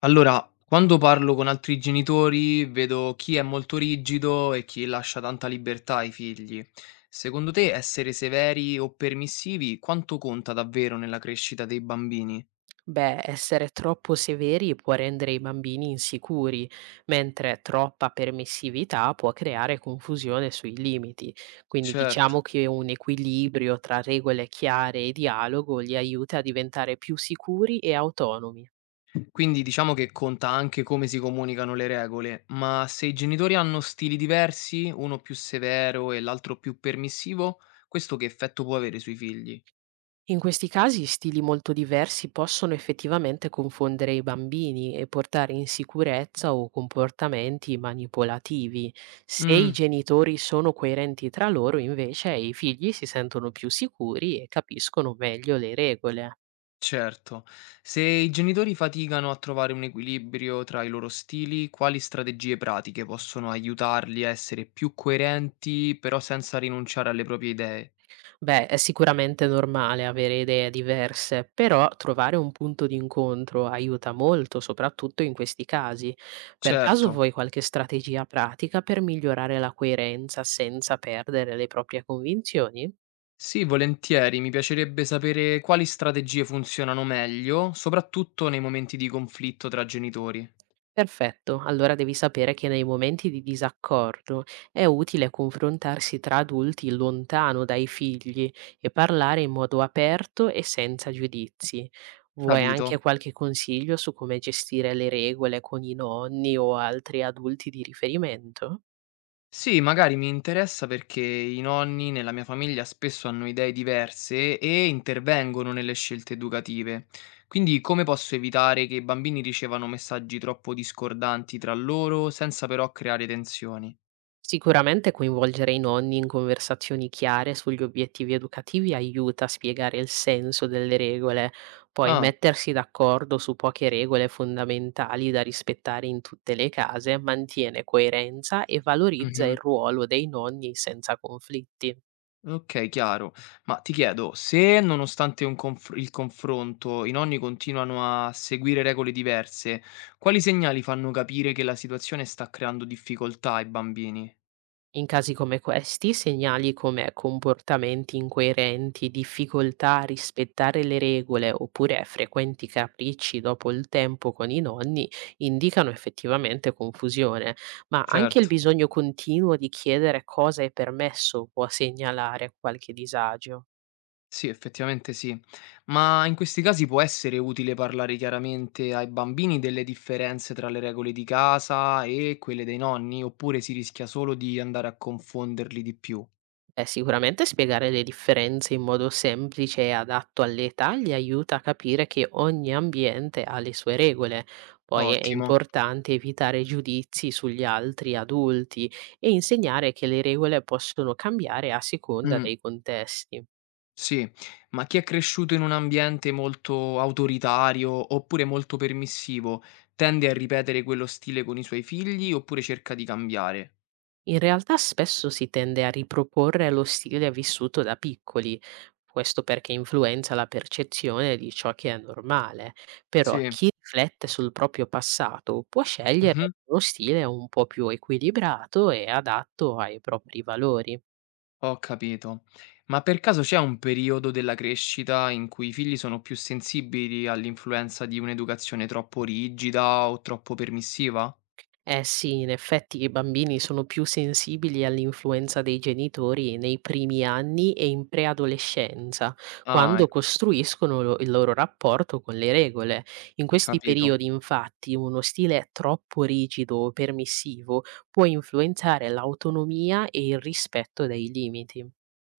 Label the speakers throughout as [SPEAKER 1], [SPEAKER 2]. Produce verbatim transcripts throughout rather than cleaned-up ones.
[SPEAKER 1] Allora, quando parlo con altri genitori vedo chi è molto rigido e chi lascia tanta libertà ai figli. Secondo te essere severi o permissivi quanto conta davvero nella crescita dei bambini?
[SPEAKER 2] Beh, essere troppo severi può rendere i bambini insicuri, mentre troppa permissività può creare confusione sui limiti. Quindi
[SPEAKER 1] Certo.
[SPEAKER 2] diciamo che un equilibrio tra regole chiare e dialogo li aiuta a diventare più sicuri e autonomi.
[SPEAKER 1] Quindi diciamo che conta anche come si comunicano le regole, ma se i genitori hanno stili diversi, uno più severo e l'altro più permissivo, questo che effetto può avere sui figli?
[SPEAKER 2] In questi casi stili molto diversi possono effettivamente confondere i bambini e portare insicurezza o comportamenti manipolativi. Se i
[SPEAKER 1] Mm.
[SPEAKER 2] genitori sono coerenti tra loro, invece, i figli si sentono più sicuri e capiscono meglio le regole.
[SPEAKER 1] Certo, se i genitori faticano a trovare un equilibrio tra i loro stili, quali strategie pratiche possono aiutarli a essere più coerenti, però senza rinunciare alle proprie idee?
[SPEAKER 2] Beh, è sicuramente normale avere idee diverse, però trovare un punto di incontro aiuta molto, soprattutto in questi casi. Per caso
[SPEAKER 1] Certo,
[SPEAKER 2] vuoi qualche strategia pratica per migliorare la coerenza senza perdere le proprie convinzioni?
[SPEAKER 1] sì, volentieri, mi piacerebbe sapere quali strategie funzionano meglio, soprattutto nei momenti di conflitto tra genitori.
[SPEAKER 2] Perfetto, allora devi sapere che nei momenti di disaccordo è utile confrontarsi tra adulti lontano dai figli e parlare in modo aperto e senza giudizi. Vuoi anche
[SPEAKER 1] Capito?
[SPEAKER 2] qualche consiglio su come gestire le regole con i nonni o altri adulti di riferimento?
[SPEAKER 1] Sì, magari mi interessa perché i nonni nella mia famiglia spesso hanno idee diverse e intervengono nelle scelte educative. Quindi come posso evitare che i bambini ricevano messaggi troppo discordanti tra loro senza però creare tensioni?
[SPEAKER 2] Sicuramente coinvolgere i nonni in conversazioni chiare sugli obiettivi educativi aiuta a spiegare il senso delle regole, poi
[SPEAKER 1] Ah,
[SPEAKER 2] mettersi d'accordo su poche regole fondamentali da rispettare in tutte le case mantiene coerenza e valorizza il
[SPEAKER 1] mhm,
[SPEAKER 2] ruolo dei nonni senza conflitti.
[SPEAKER 1] ok, chiaro. Ma ti chiedo, se nonostante un conf- il confronto i nonni continuano a seguire regole diverse, quali segnali fanno capire che la situazione sta creando difficoltà ai bambini?
[SPEAKER 2] In casi come questi, segnali come comportamenti incoerenti, difficoltà a rispettare le regole oppure frequenti capricci dopo il tempo con i nonni indicano effettivamente confusione, ma anche il
[SPEAKER 1] Certo.
[SPEAKER 2] bisogno continuo di chiedere cosa è permesso può segnalare qualche disagio.
[SPEAKER 1] Sì, effettivamente sì. Ma in questi casi può essere utile parlare chiaramente ai bambini delle differenze tra le regole di casa e quelle dei nonni, oppure si rischia solo di andare a confonderli di più?
[SPEAKER 2] Beh, sicuramente spiegare le differenze in modo semplice e adatto all'età gli aiuta a capire che ogni ambiente ha le sue regole. Poi è
[SPEAKER 1] Ottimo.
[SPEAKER 2] importante evitare giudizi sugli altri adulti e insegnare che le regole possono cambiare a seconda
[SPEAKER 1] Mm,
[SPEAKER 2] dei contesti.
[SPEAKER 1] sì, ma chi è cresciuto in un ambiente molto autoritario oppure molto permissivo tende a ripetere quello stile con i suoi figli oppure cerca di cambiare?
[SPEAKER 2] In realtà spesso si tende a riproporre lo stile vissuto da piccoli, questo perché influenza la percezione di ciò che è normale, però
[SPEAKER 1] Sì.
[SPEAKER 2] chi riflette sul proprio passato può scegliere uno stile un po' più equilibrato e adatto ai propri valori.
[SPEAKER 1] Ho capito. Ma per caso c'è un periodo della crescita in cui i figli sono più sensibili all'influenza di un'educazione troppo rigida o troppo permissiva?
[SPEAKER 2] Eh sì, in effetti i bambini sono più sensibili all'influenza dei genitori nei primi anni e in preadolescenza,
[SPEAKER 1] Ah,
[SPEAKER 2] quando
[SPEAKER 1] ec-
[SPEAKER 2] costruiscono lo- il loro rapporto con le regole. In questi
[SPEAKER 1] Capito.
[SPEAKER 2] periodi, infatti, uno stile troppo rigido o permissivo può influenzare l'autonomia e il rispetto dei limiti.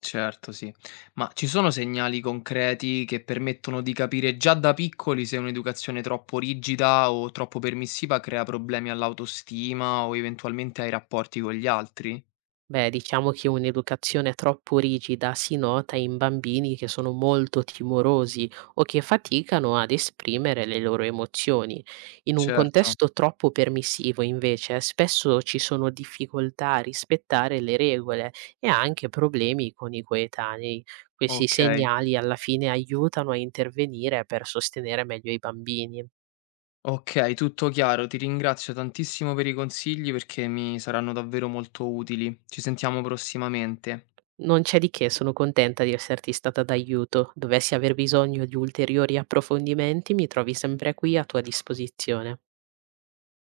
[SPEAKER 1] Certo, sì. Ma ci sono segnali concreti che permettono di capire già da piccoli se un'educazione troppo rigida o troppo permissiva crea problemi all'autostima o eventualmente ai rapporti con gli altri?
[SPEAKER 2] Beh, diciamo che un'educazione troppo rigida si nota in bambini che sono molto timorosi o che faticano ad esprimere le loro emozioni. In un
[SPEAKER 1] Certo.
[SPEAKER 2] contesto troppo permissivo, invece, spesso ci sono difficoltà a rispettare le regole e anche problemi con i coetanei. Questi
[SPEAKER 1] Ok.
[SPEAKER 2] segnali alla fine aiutano a intervenire per sostenere meglio i bambini.
[SPEAKER 1] Okay, tutto chiaro. Ti ringrazio tantissimo per i consigli perché mi saranno davvero molto utili. Ci sentiamo prossimamente.
[SPEAKER 2] Non c'è di che, sono contenta di esserti stata d'aiuto. Dovessi aver bisogno di ulteriori approfondimenti, mi trovi sempre qui a tua disposizione.